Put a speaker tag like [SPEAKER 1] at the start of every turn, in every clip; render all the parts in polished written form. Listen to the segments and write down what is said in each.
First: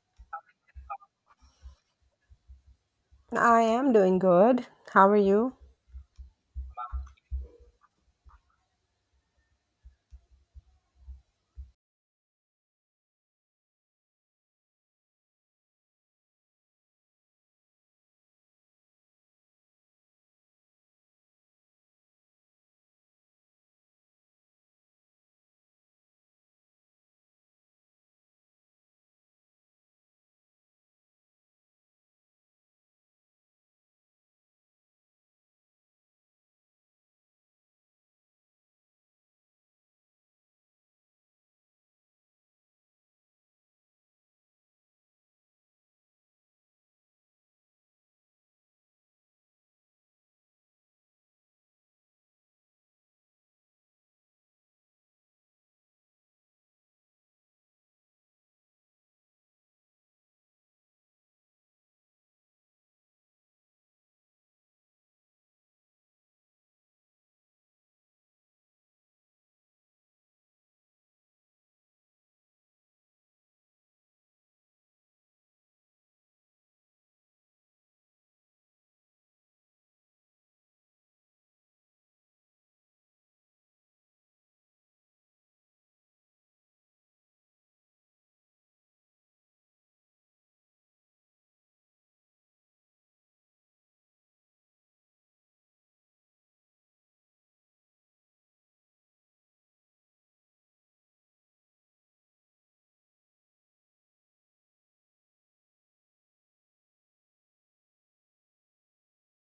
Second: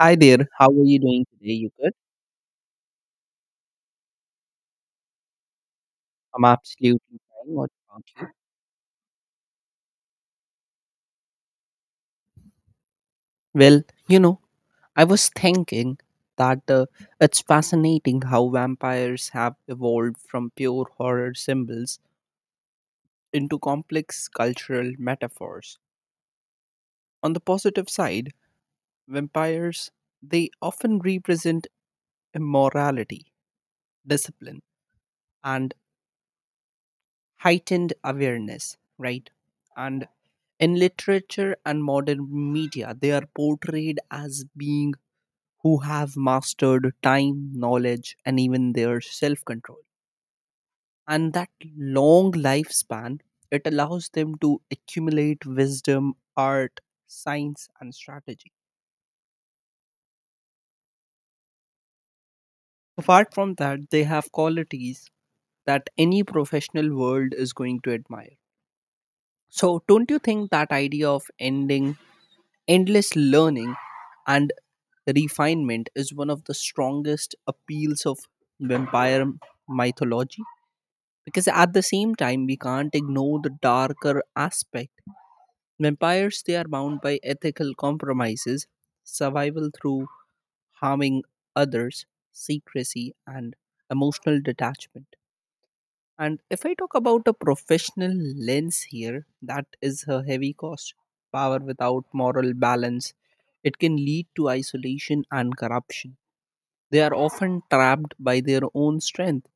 [SPEAKER 1] Hi there, how are you doing today? You good?
[SPEAKER 2] I am doing good. How are you?
[SPEAKER 1] I'm absolutely fine. What about you? Well, you know, I was thinking that it's fascinating how vampires have evolved from pure horror symbols into complex cultural metaphors. On the positive side, vampires they often represent immorality, discipline, and heightened awareness, right? And in literature and modern media, they are portrayed as being who have mastered time, knowledge, and even their self control. And that long lifespan, it allows them to accumulate wisdom, art, science, and strategy. Apart from that, they have qualities that any professional world is going to admire. So, don't you think that idea of ending Endless learning and refinement is one of the strongest appeals of vampire m- mythology, because at the same time we can't ignore the darker aspect. Vampires they are bound by ethical compromises, survival through harming others, secrecy and emotional detachment, and if I talk about a professional lens here, that is a heavy cost. Power without moral balance, it can lead to isolation and corruption. They are often trapped by their own strength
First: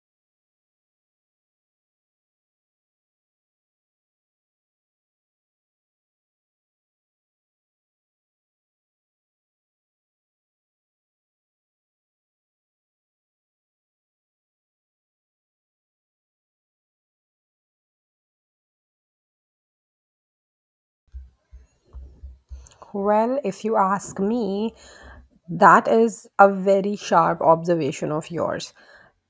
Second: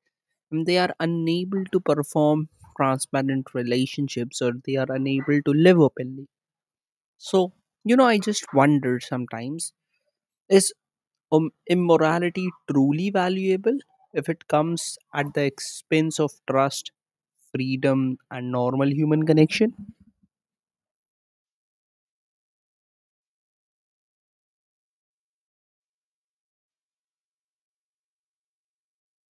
[SPEAKER 1] and they are unable to perform transparent relationships or they are unable to live openly. So, I just wonder sometimes, is immorality truly valuable if it comes at the expense of trust, freedom, and normal human connection?
[SPEAKER 2] Well, if you ask me, that is a very sharp observation of yours.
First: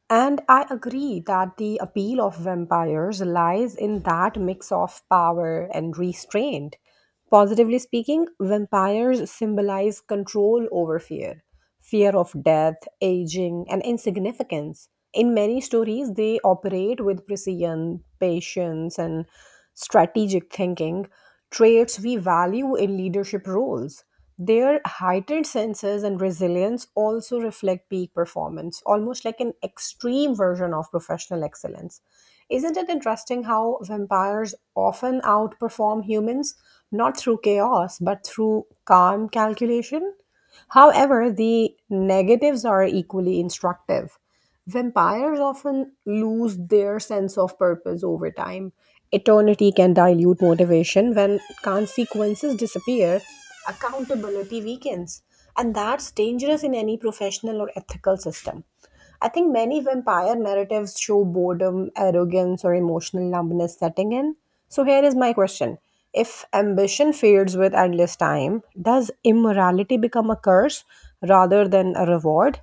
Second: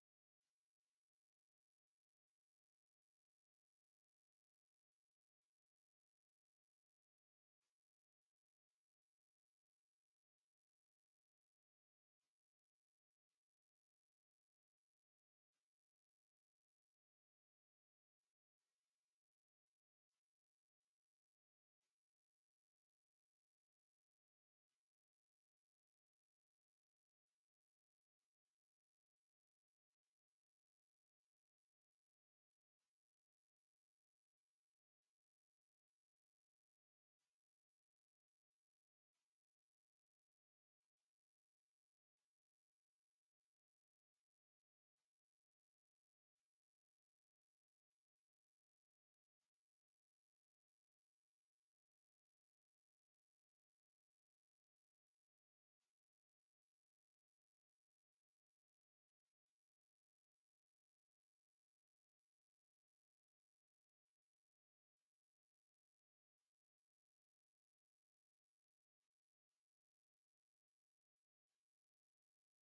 [SPEAKER 2] And I agree that the appeal of vampires lies in that mix of power and restraint. Positively speaking, vampires symbolize control over fear. Fear of death, aging, and insignificance. In many stories, they operate with precision, patience, and strategic thinking, traits we value in leadership roles. Their heightened senses and resilience also reflect peak performance, almost like an extreme version of professional excellence. Isn't it interesting how vampires often outperform humans, not through chaos, but through calm calculation? However, the negatives are equally instructive. Vampires often lose their sense of purpose over time. Eternity can dilute motivation. When consequences disappear, accountability weakens. And that's dangerous in any professional or ethical system. I think many vampire narratives show boredom, arrogance, or emotional numbness setting in. So, here is my question: if ambition fades with endless time, does immorality become a curse rather than a reward?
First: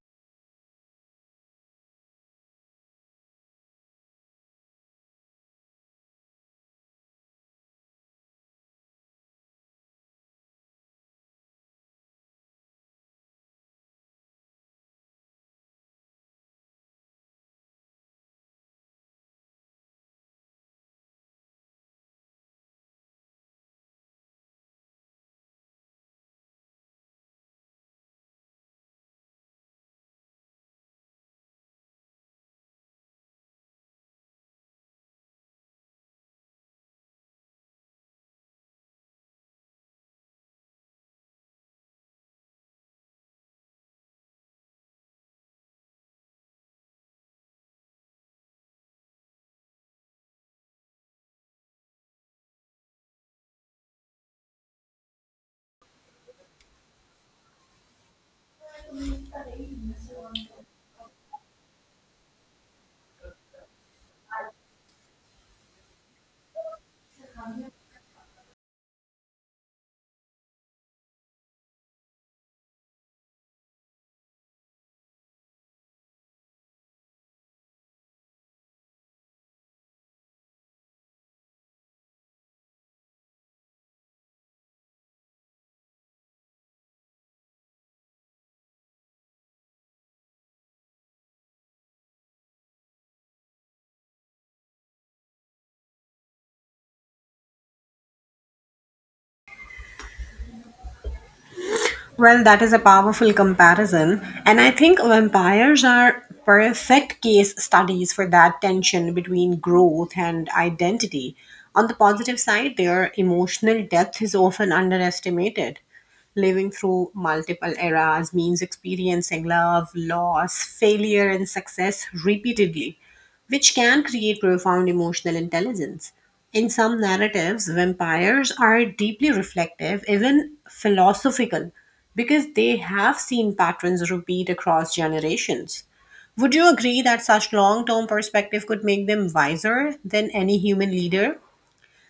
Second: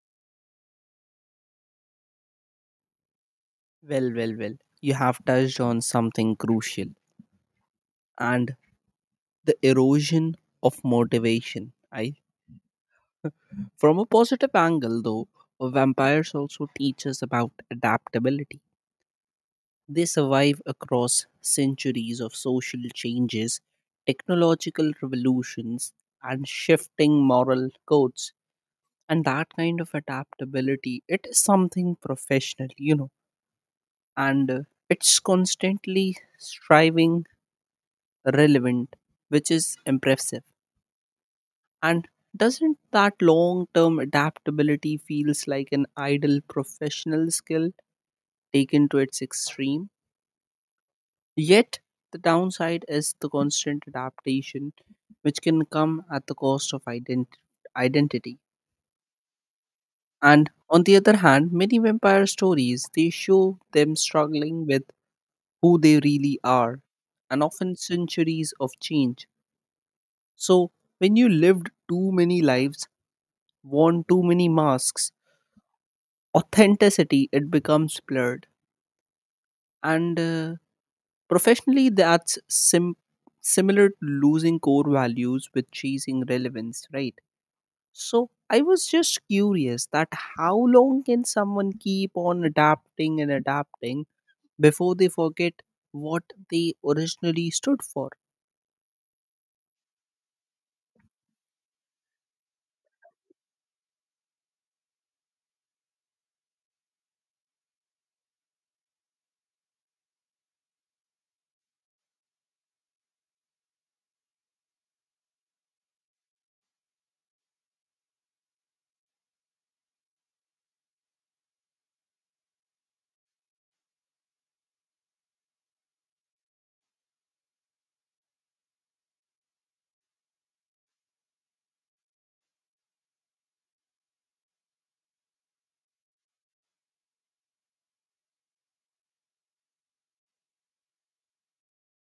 [SPEAKER 1] Well, well, well, you have touched on something crucial and the erosion of motivation. I, from a positive angle, though, vampires also teach us about adaptability. They survive across centuries of social changes, technological revolutions, and shifting moral codes, and that kind of adaptability it is something professional. And It's constantly striving relevant, which is impressive. And doesn't that long term adaptability feels like an idle professional skill taken to its extreme? Yet the downside is the constant adaptation, which can come at the cost of identity. And on the other hand, many vampire stories they show them struggling with who they really are and often centuries of change. So when you lived too many lives, worn too many masks, authenticity it becomes blurred. And Professionally, that's similar to losing core values with chasing relevance, right? So I was just curious that how long can someone keep on adapting and adapting before they forget what they originally stood for?
[SPEAKER 2] Well, that is a powerful comparison. And I think vampires are perfect case studies for that tension between growth and identity. On the positive side, their emotional depth is often underestimated. Living through multiple eras means experiencing love, loss, failure, and success repeatedly, which can create profound emotional intelligence. In some narratives, vampires are deeply reflective, even philosophical, because they have seen patterns repeat across generations. Would you agree that such long term perspective could make them wiser than any human leader?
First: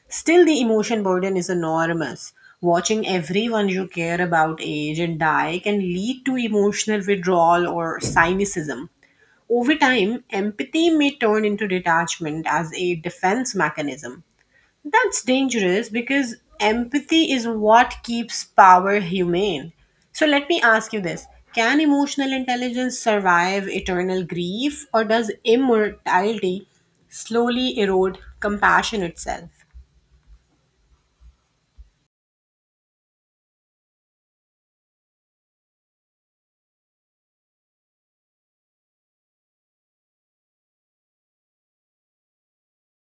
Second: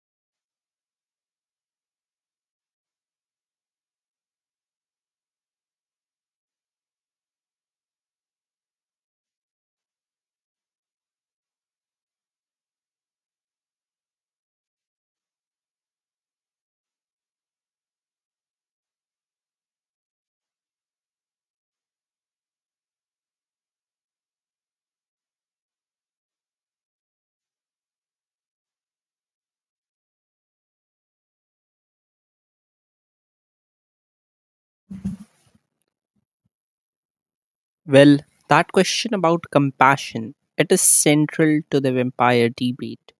[SPEAKER 2] Still, the emotion burden is enormous. Watching everyone you care about age and die can lead to emotional withdrawal or cynicism. Over time, empathy may turn into detachment as a defense mechanism. That's dangerous because empathy is what keeps power humane. So, let me ask you this: can emotional intelligence survive eternal grief, or does immortality slowly erode compassion itself?
[SPEAKER 1] Well, that question about compassion, it is central to the vampire debate.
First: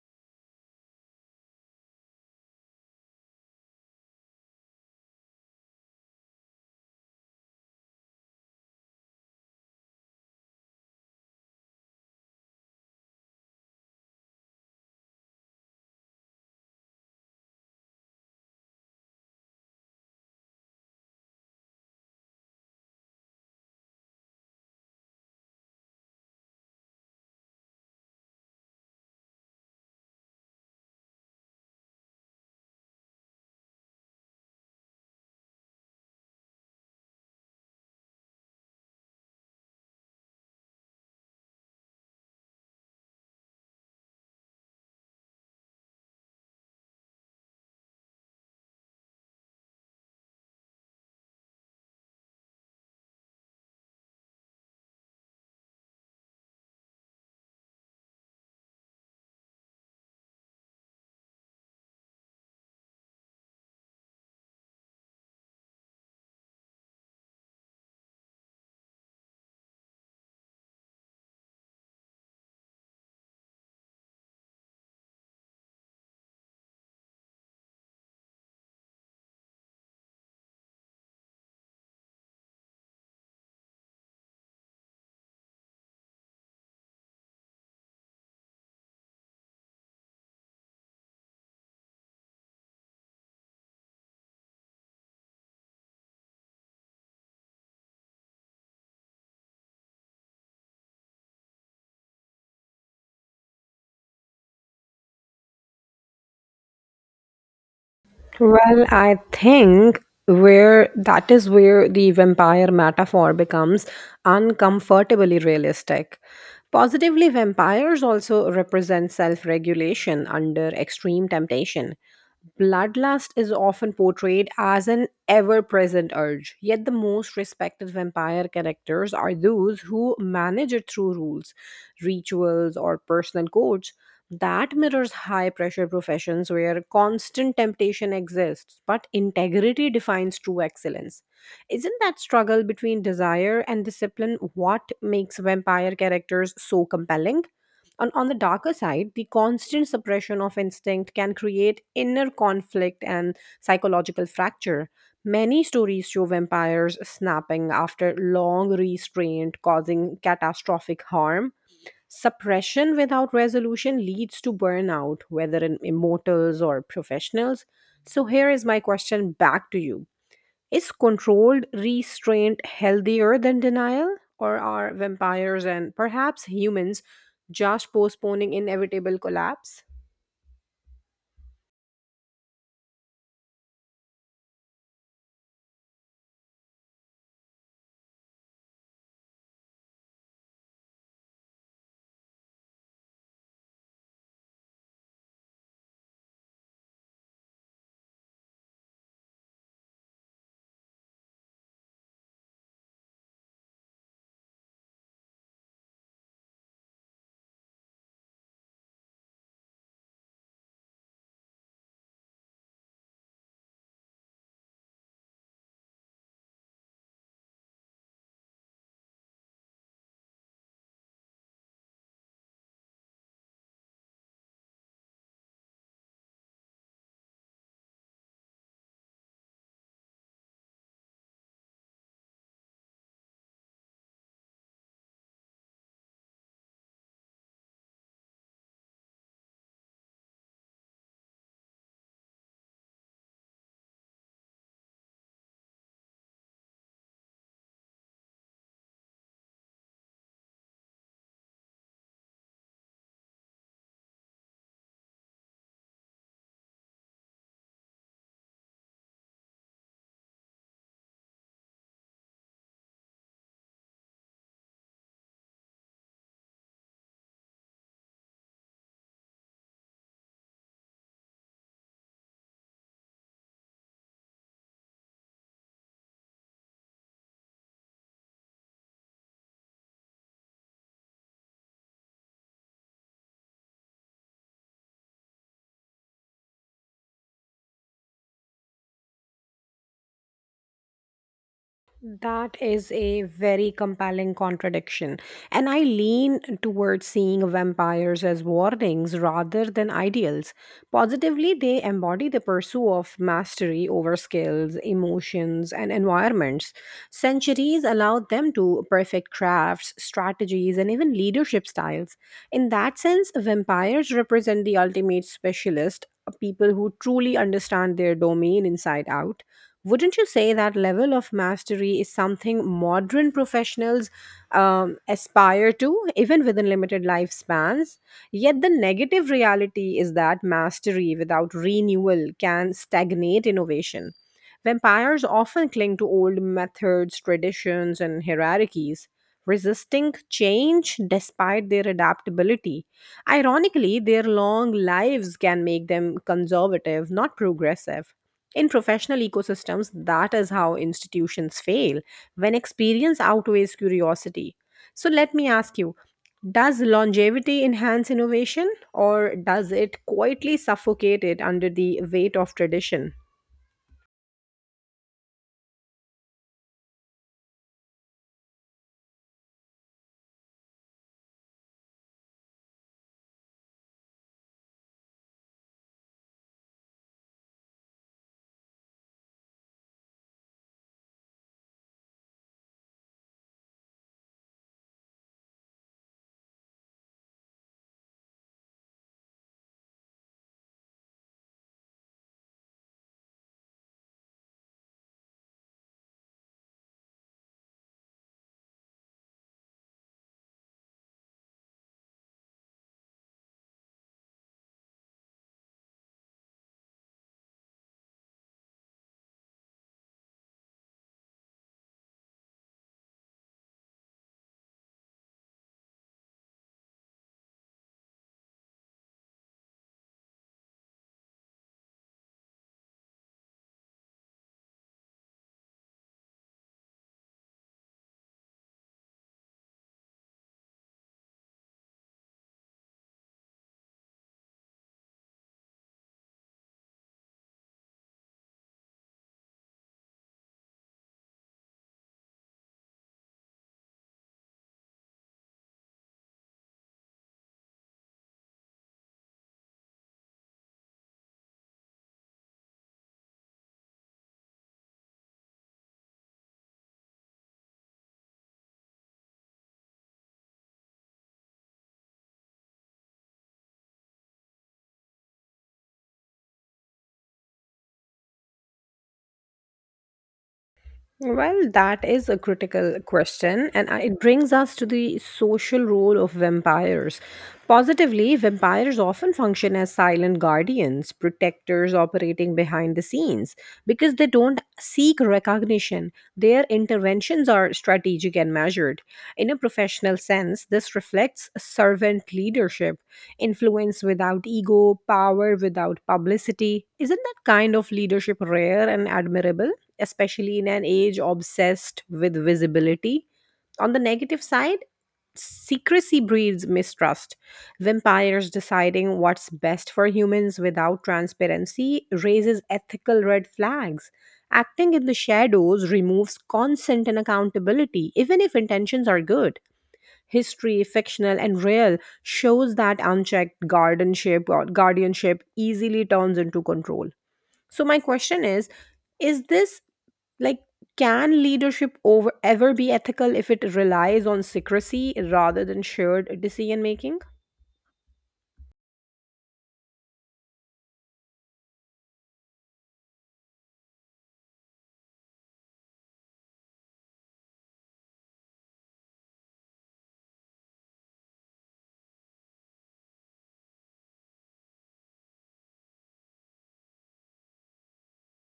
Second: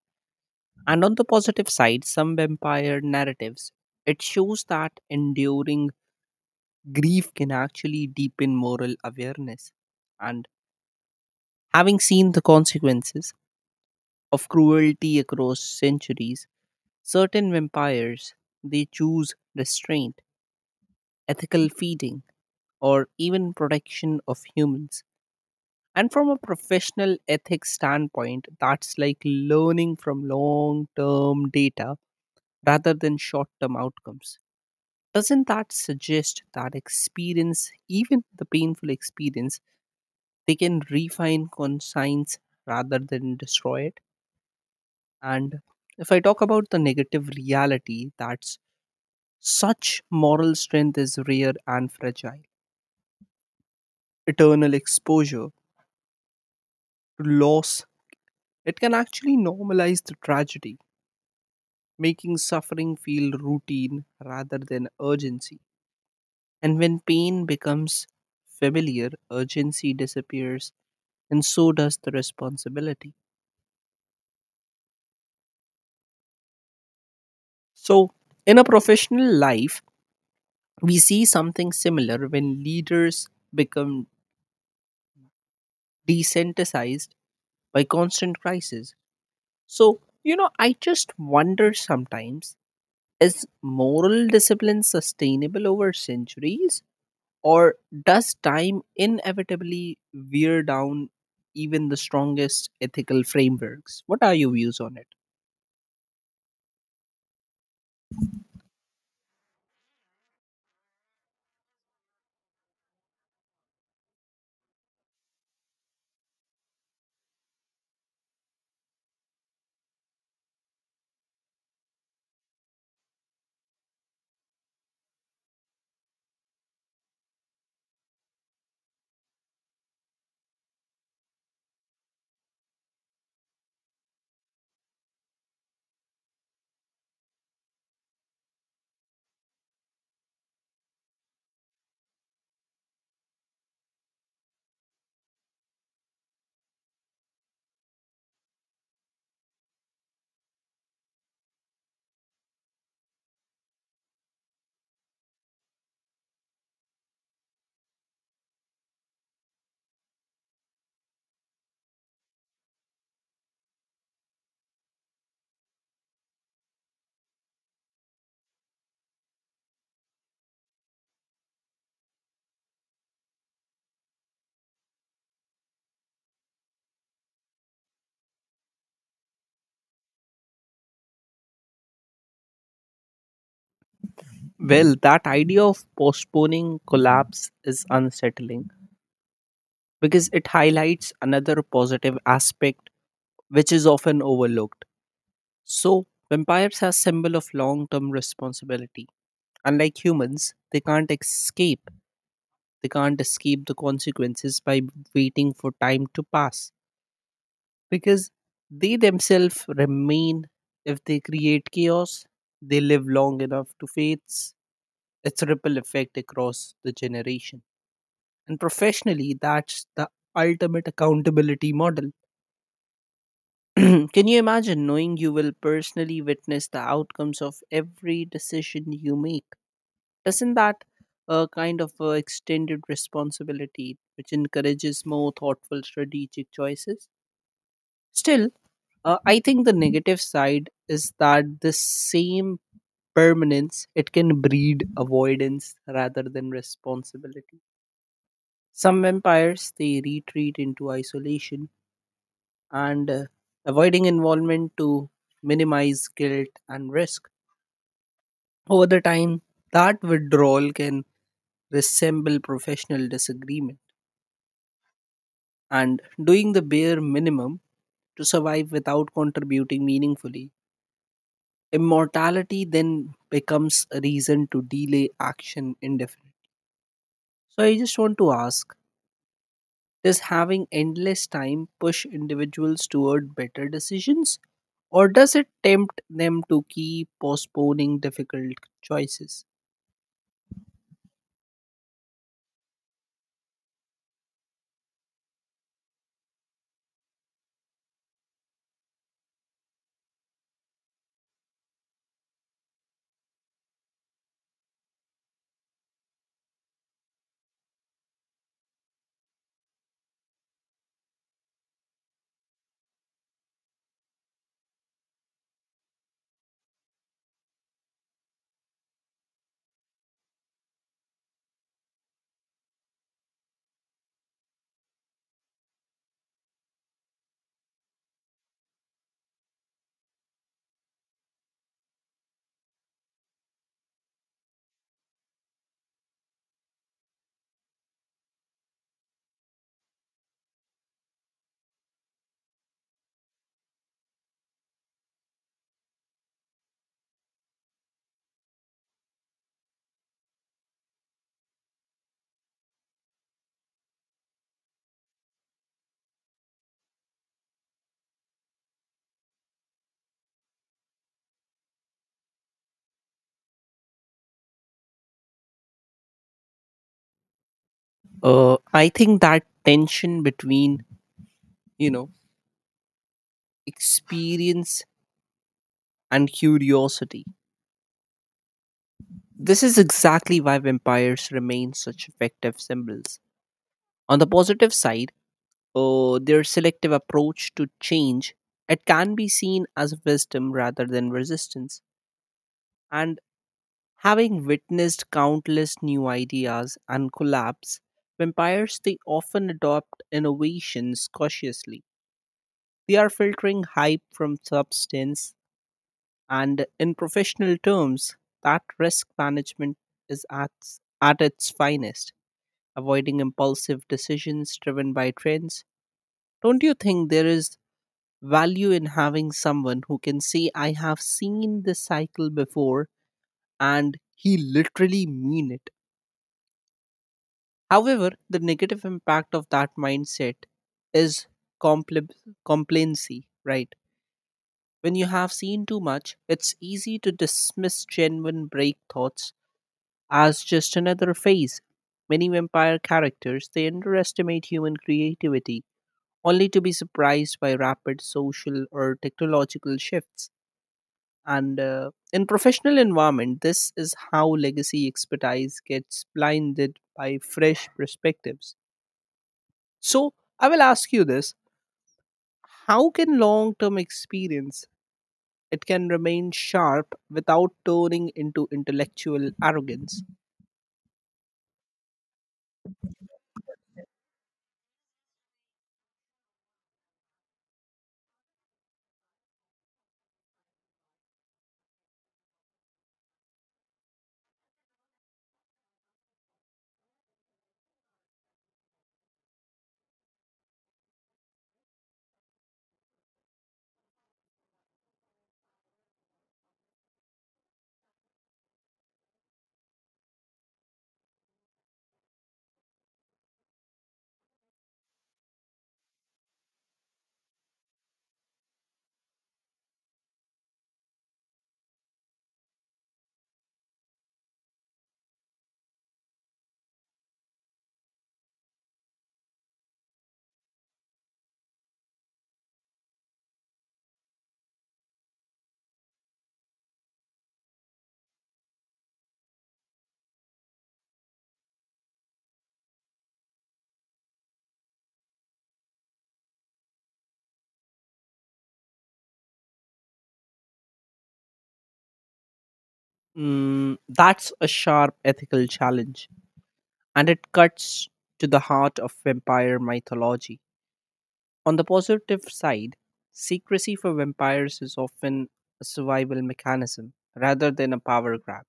[SPEAKER 1] And on the positive side, some vampire narratives, it shows that enduring grief can actually deepen moral awareness. And having seen the consequences of cruelty across centuries, certain vampires, they choose restraint, ethical feeding, or even protection of humans. And from a professional ethics standpoint, that's like learning from long term data rather than short term outcomes. Doesn't that suggest that experience, even the painful experience, they can refine conscience rather than destroy it? And if I talk about the negative reality, that's such moral strength is rare and fragile. Eternal exposure to loss, it can actually normalize the tragedy, making suffering feel routine rather than urgency. And when pain becomes familiar, urgency disappears, and so does the responsibility. So, in a professional life, we see something similar when leaders become desensitized by constant crisis. So, I just wonder sometimes, is moral discipline sustainable over centuries? Or does time inevitably wear down even the strongest ethical frameworks? What are your views on it?
[SPEAKER 2] Well, I think where that is where the vampire metaphor becomes uncomfortably realistic. Positively, vampires also represent self regulation under extreme temptation. Bloodlust is often portrayed as an ever present urge, yet, the most respected vampire characters are those who manage it through rules, rituals, or personal codes. That mirrors high pressure professions where constant temptation exists, but integrity defines true excellence. Isn't that struggle between desire and discipline what makes vampire characters so compelling? On the darker side, the constant suppression of instinct can create inner conflict and psychological fracture. Many stories show vampires snapping after long restraint, causing catastrophic harm. Suppression without resolution leads to burnout, whether in immortals or professionals. So, here is my question back to you: is controlled restraint healthier than denial? Or are vampires, and perhaps humans, just postponing inevitable collapse?
[SPEAKER 1] Well, that idea of postponing collapse is unsettling because it highlights another positive aspect which is often overlooked. So, vampires are a symbol of long-term responsibility. Unlike humans, they can't escape. They can't escape the consequences by waiting for time to pass, because they themselves remain. If they create chaos, they live long enough to face its ripple effect across the generation, and professionally that's the ultimate accountability model. Can you imagine knowing you will personally witness the outcomes of every decision you make? Doesn't that a kind of extended responsibility which encourages more thoughtful strategic choices? Still, I think the negative side is that the same permanence it can breed avoidance rather than responsibility. Some vampires they retreat into isolation, and avoiding involvement to minimize guilt and risk. Over the time, that withdrawal can resemble professional disagreement and doing the bare minimum to survive without contributing meaningfully. Immortality then becomes a reason to delay action indefinitely. So I just want to ask, does having endless time push individuals toward better decisions? Or does it tempt them to keep postponing difficult choices?
[SPEAKER 2] That is a very compelling contradiction. And I lean towards seeing vampires as warnings rather than ideals. Positively, they embody the pursuit of mastery over skills, emotions, and environments. Centuries allowed them to perfect crafts, strategies, and even leadership styles. In that sense, vampires represent the ultimate specialist, people who truly understand their domain inside out. Wouldn't you say that level of mastery is something modern professionals aspire to, even within limited lifespans? Yet the negative reality is that mastery without renewal can stagnate innovation. Vampires often cling to old methods, traditions, and hierarchies, resisting change despite their adaptability. Ironically, their long lives can make them conservative, not progressive. In professional ecosystems, that is how institutions fail when experience outweighs curiosity. So let me ask you: does longevity enhance innovation, or does it quietly suffocate it under the weight of tradition?
[SPEAKER 1] I think that tension between, you know, experience and curiosity, this is exactly why vampires remain such effective symbols. On the positive side, their selective approach to change, it can be seen as wisdom rather than resistance. And having witnessed countless new ideas and collapse, vampires they often adopt innovations cautiously. They are filtering hype from substance, and in professional terms, that risk management is at its finest, avoiding impulsive decisions driven by trends. Don't you think there is value in having someone who can say, I have seen this cycle before, and he literally mean it. However, the negative impact of that mindset is compl- complacency, right? When you have seen too much, it's easy to dismiss genuine break thoughts as just another phase. Many vampire characters they underestimate human creativity, only to be surprised by rapid social or technological shifts, and in professional environment this is how legacy expertise gets blinded by fresh perspectives. So I will ask you this, how can long term experience it can remain sharp without turning into intellectual arrogance?
[SPEAKER 2] Well, that is a critical question, and it brings us to the social role of vampires. Positively, vampires often function as silent guardians, protectors operating behind the scenes, because they don't seek recognition. Their interventions are strategic and measured. In a professional sense, this reflects servant leadership, influence without ego, power without publicity. Isn't that kind of leadership rare and admirable? Especially in an age obsessed with visibility. On the negative side, secrecy breeds mistrust. Vampires deciding what's best for humans without transparency raises ethical red flags. Acting in the shadows removes consent and accountability, even if intentions are good. History, fictional and real, shows that unchecked guardianship or guardianship easily turns into control. So my question is this, like, can leadership over ever be ethical if it relies on secrecy rather than shared decision making?
[SPEAKER 1] Mm, that's a sharp ethical challenge and it cuts to the heart of vampire mythology. On the positive side, secrecy for vampires is often a survival mechanism rather than a power grab.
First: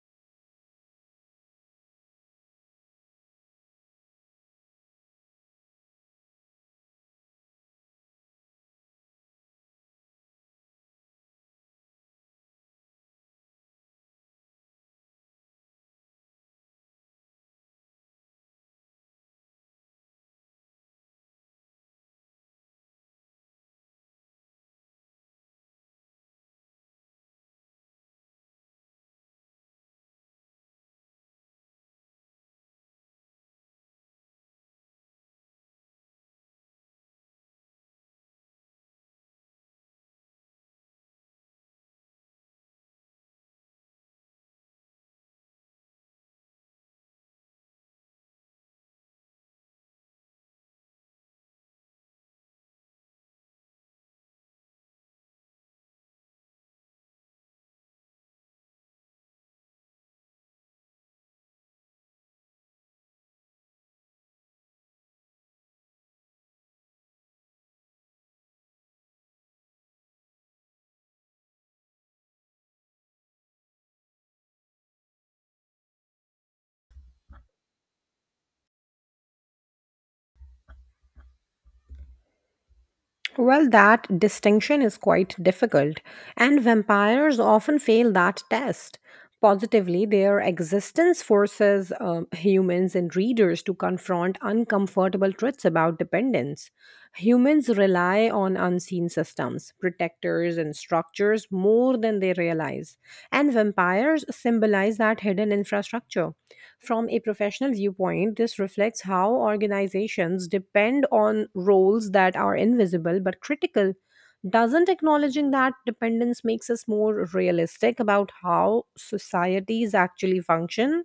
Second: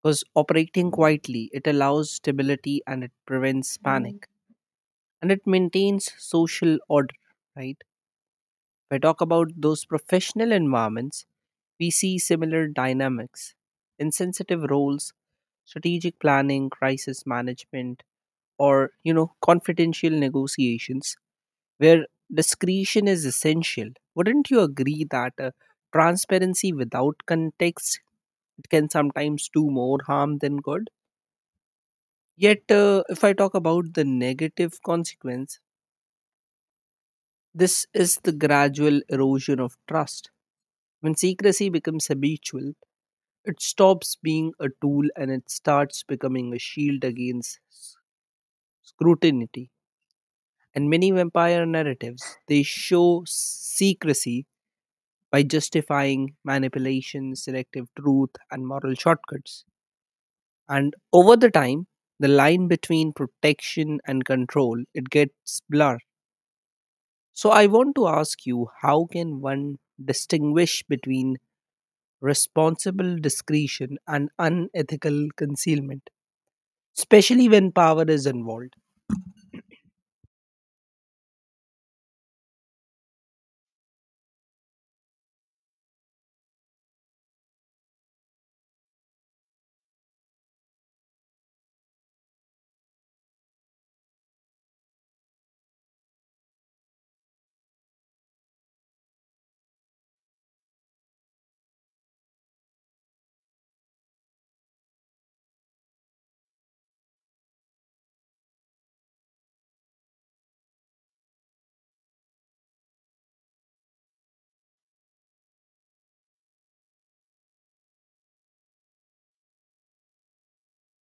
[SPEAKER 1] Because operating quietly, it allows stability and it prevents panic and it maintains social order, right? If I talk about those professional environments, we see similar dynamics. In sensitive roles, strategic planning, crisis management, or you know, confidential negotiations where discretion is essential. Wouldn't you agree that transparency without context it can sometimes do more harm than good? Yet, if I talk about the negative consequence, this is the gradual erosion of trust. When secrecy becomes habitual, it stops being a tool and it starts becoming a shield against scrutiny. And many vampire narratives they show secrecy by justifying manipulation, selective truth, and moral shortcuts. And over the time, the line between protection and control it gets blurred. So I want to ask you, how can one distinguish between responsible discretion and unethical concealment, especially when power is involved?
[SPEAKER 2] Well, that distinction is quite difficult, and vampires often fail that test. Positively, their existence forces humans and readers to confront uncomfortable truths about dependence. Humans rely on unseen systems, protectors, and structures more than they realize, and vampires symbolize that hidden infrastructure. From a professional viewpoint, this reflects how organizations depend on roles that are invisible but critical. Doesn't acknowledging that dependence makes us more realistic about how societies actually function?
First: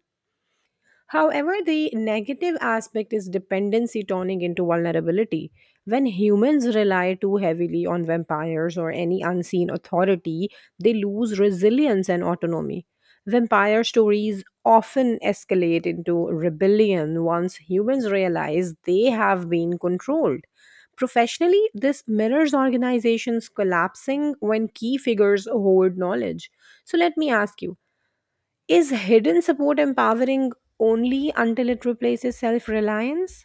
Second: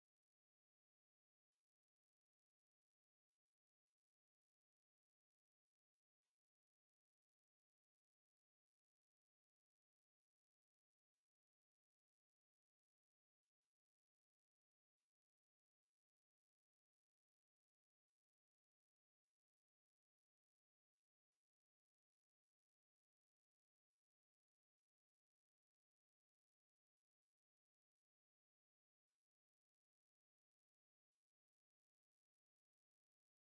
[SPEAKER 2] However, the negative aspect is dependency turning into vulnerability. When humans rely too heavily on vampires or any unseen authority, they lose resilience and autonomy. Vampire stories often escalate into rebellion once humans realize they have been controlled. Professionally, this mirrors organizations collapsing when key figures hoard knowledge. So, let me ask you: is hidden support empowering only until it replaces self reliance?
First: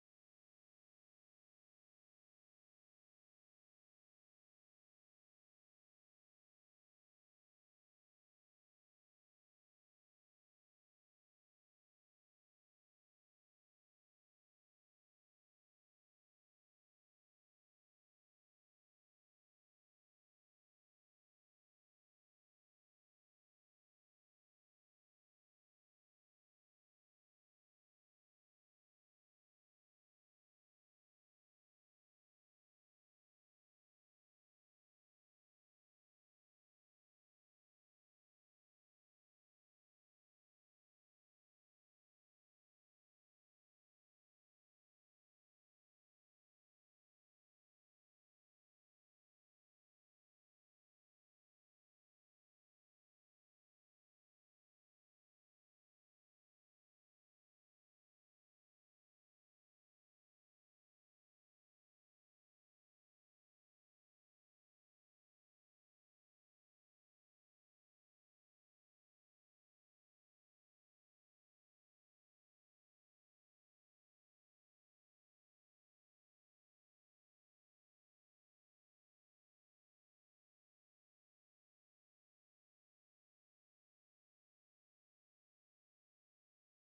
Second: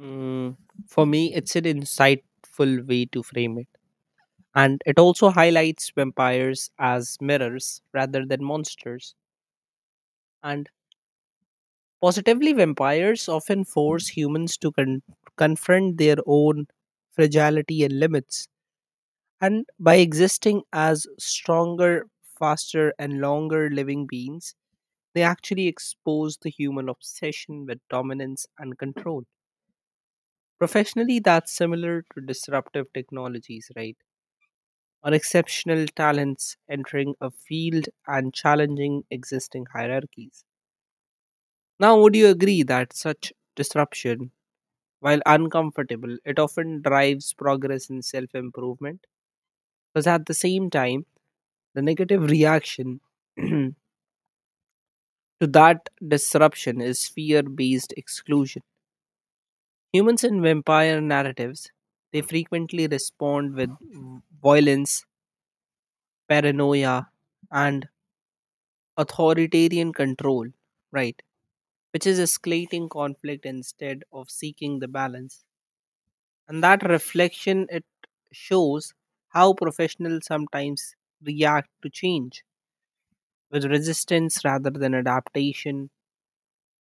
[SPEAKER 1] Mm, for me, it's an insightful way to frame it. And it also highlights vampires as mirrors rather than monsters. And positively, vampires often force humans to confront their own fragility and limits, and by existing as stronger, faster, and longer living beings, they actually expose the human obsession with dominance and control. Professionally, that's similar to disruptive technologies, right? Or exceptional talents entering a field and challenging existing hierarchies. Now, would you agree that such disruption, while uncomfortable, it often drives progress and self improvement? Because at the same time, the negative reaction to that disruption is fear based exclusion. Humans in vampire narratives, they frequently respond with violence, paranoia, and authoritarian control, right? Which is escalating conflict instead of seeking the balance. And that reflection it shows how professionals sometimes react to change with resistance rather than adaptation.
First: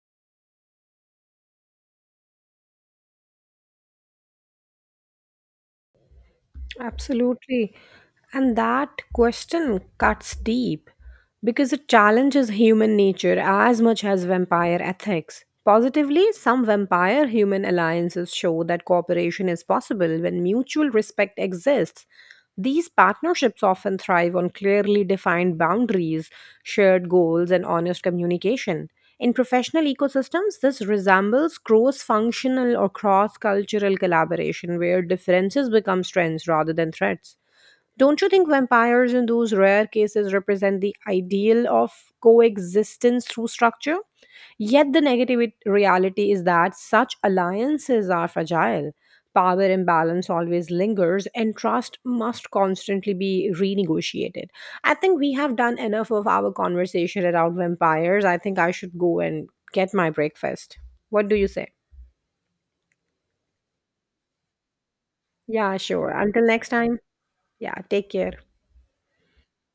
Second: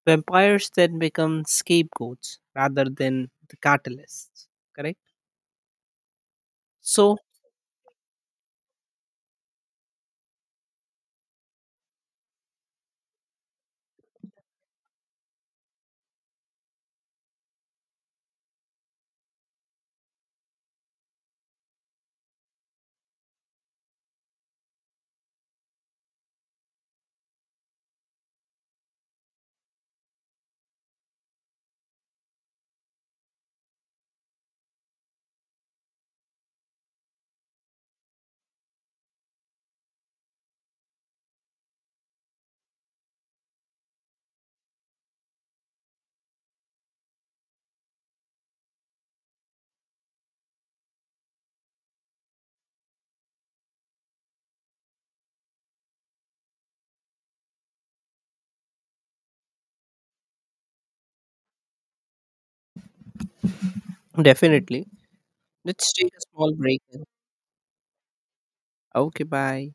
[SPEAKER 1] Vampires then become scapegoats rather than the catalysts, correct? So
[SPEAKER 2] Absolutely. And that question cuts deep because it challenges human nature as much as vampire ethics. Positively, some vampire human alliances show that cooperation is possible when mutual respect exists. These partnerships often thrive on clearly defined boundaries, shared goals, and honest communication. In professional ecosystems, this resembles cross functional or cross cultural collaboration where differences become strengths rather than threats. Don't you think vampires, in those rare cases, represent the ideal of coexistence through structure? Yet the reality is that such alliances are fragile. Power imbalance always lingers, and trust must constantly be renegotiated. I think we have done enough of our conversation around vampires. I think I should go and get my breakfast. What do you say?
[SPEAKER 1] definitely,
[SPEAKER 2] Yeah,
[SPEAKER 1] let's
[SPEAKER 2] sure.
[SPEAKER 1] take a
[SPEAKER 2] Until
[SPEAKER 1] small
[SPEAKER 2] next
[SPEAKER 1] break.
[SPEAKER 2] time. Yeah, take care.
[SPEAKER 1] Okay, bye.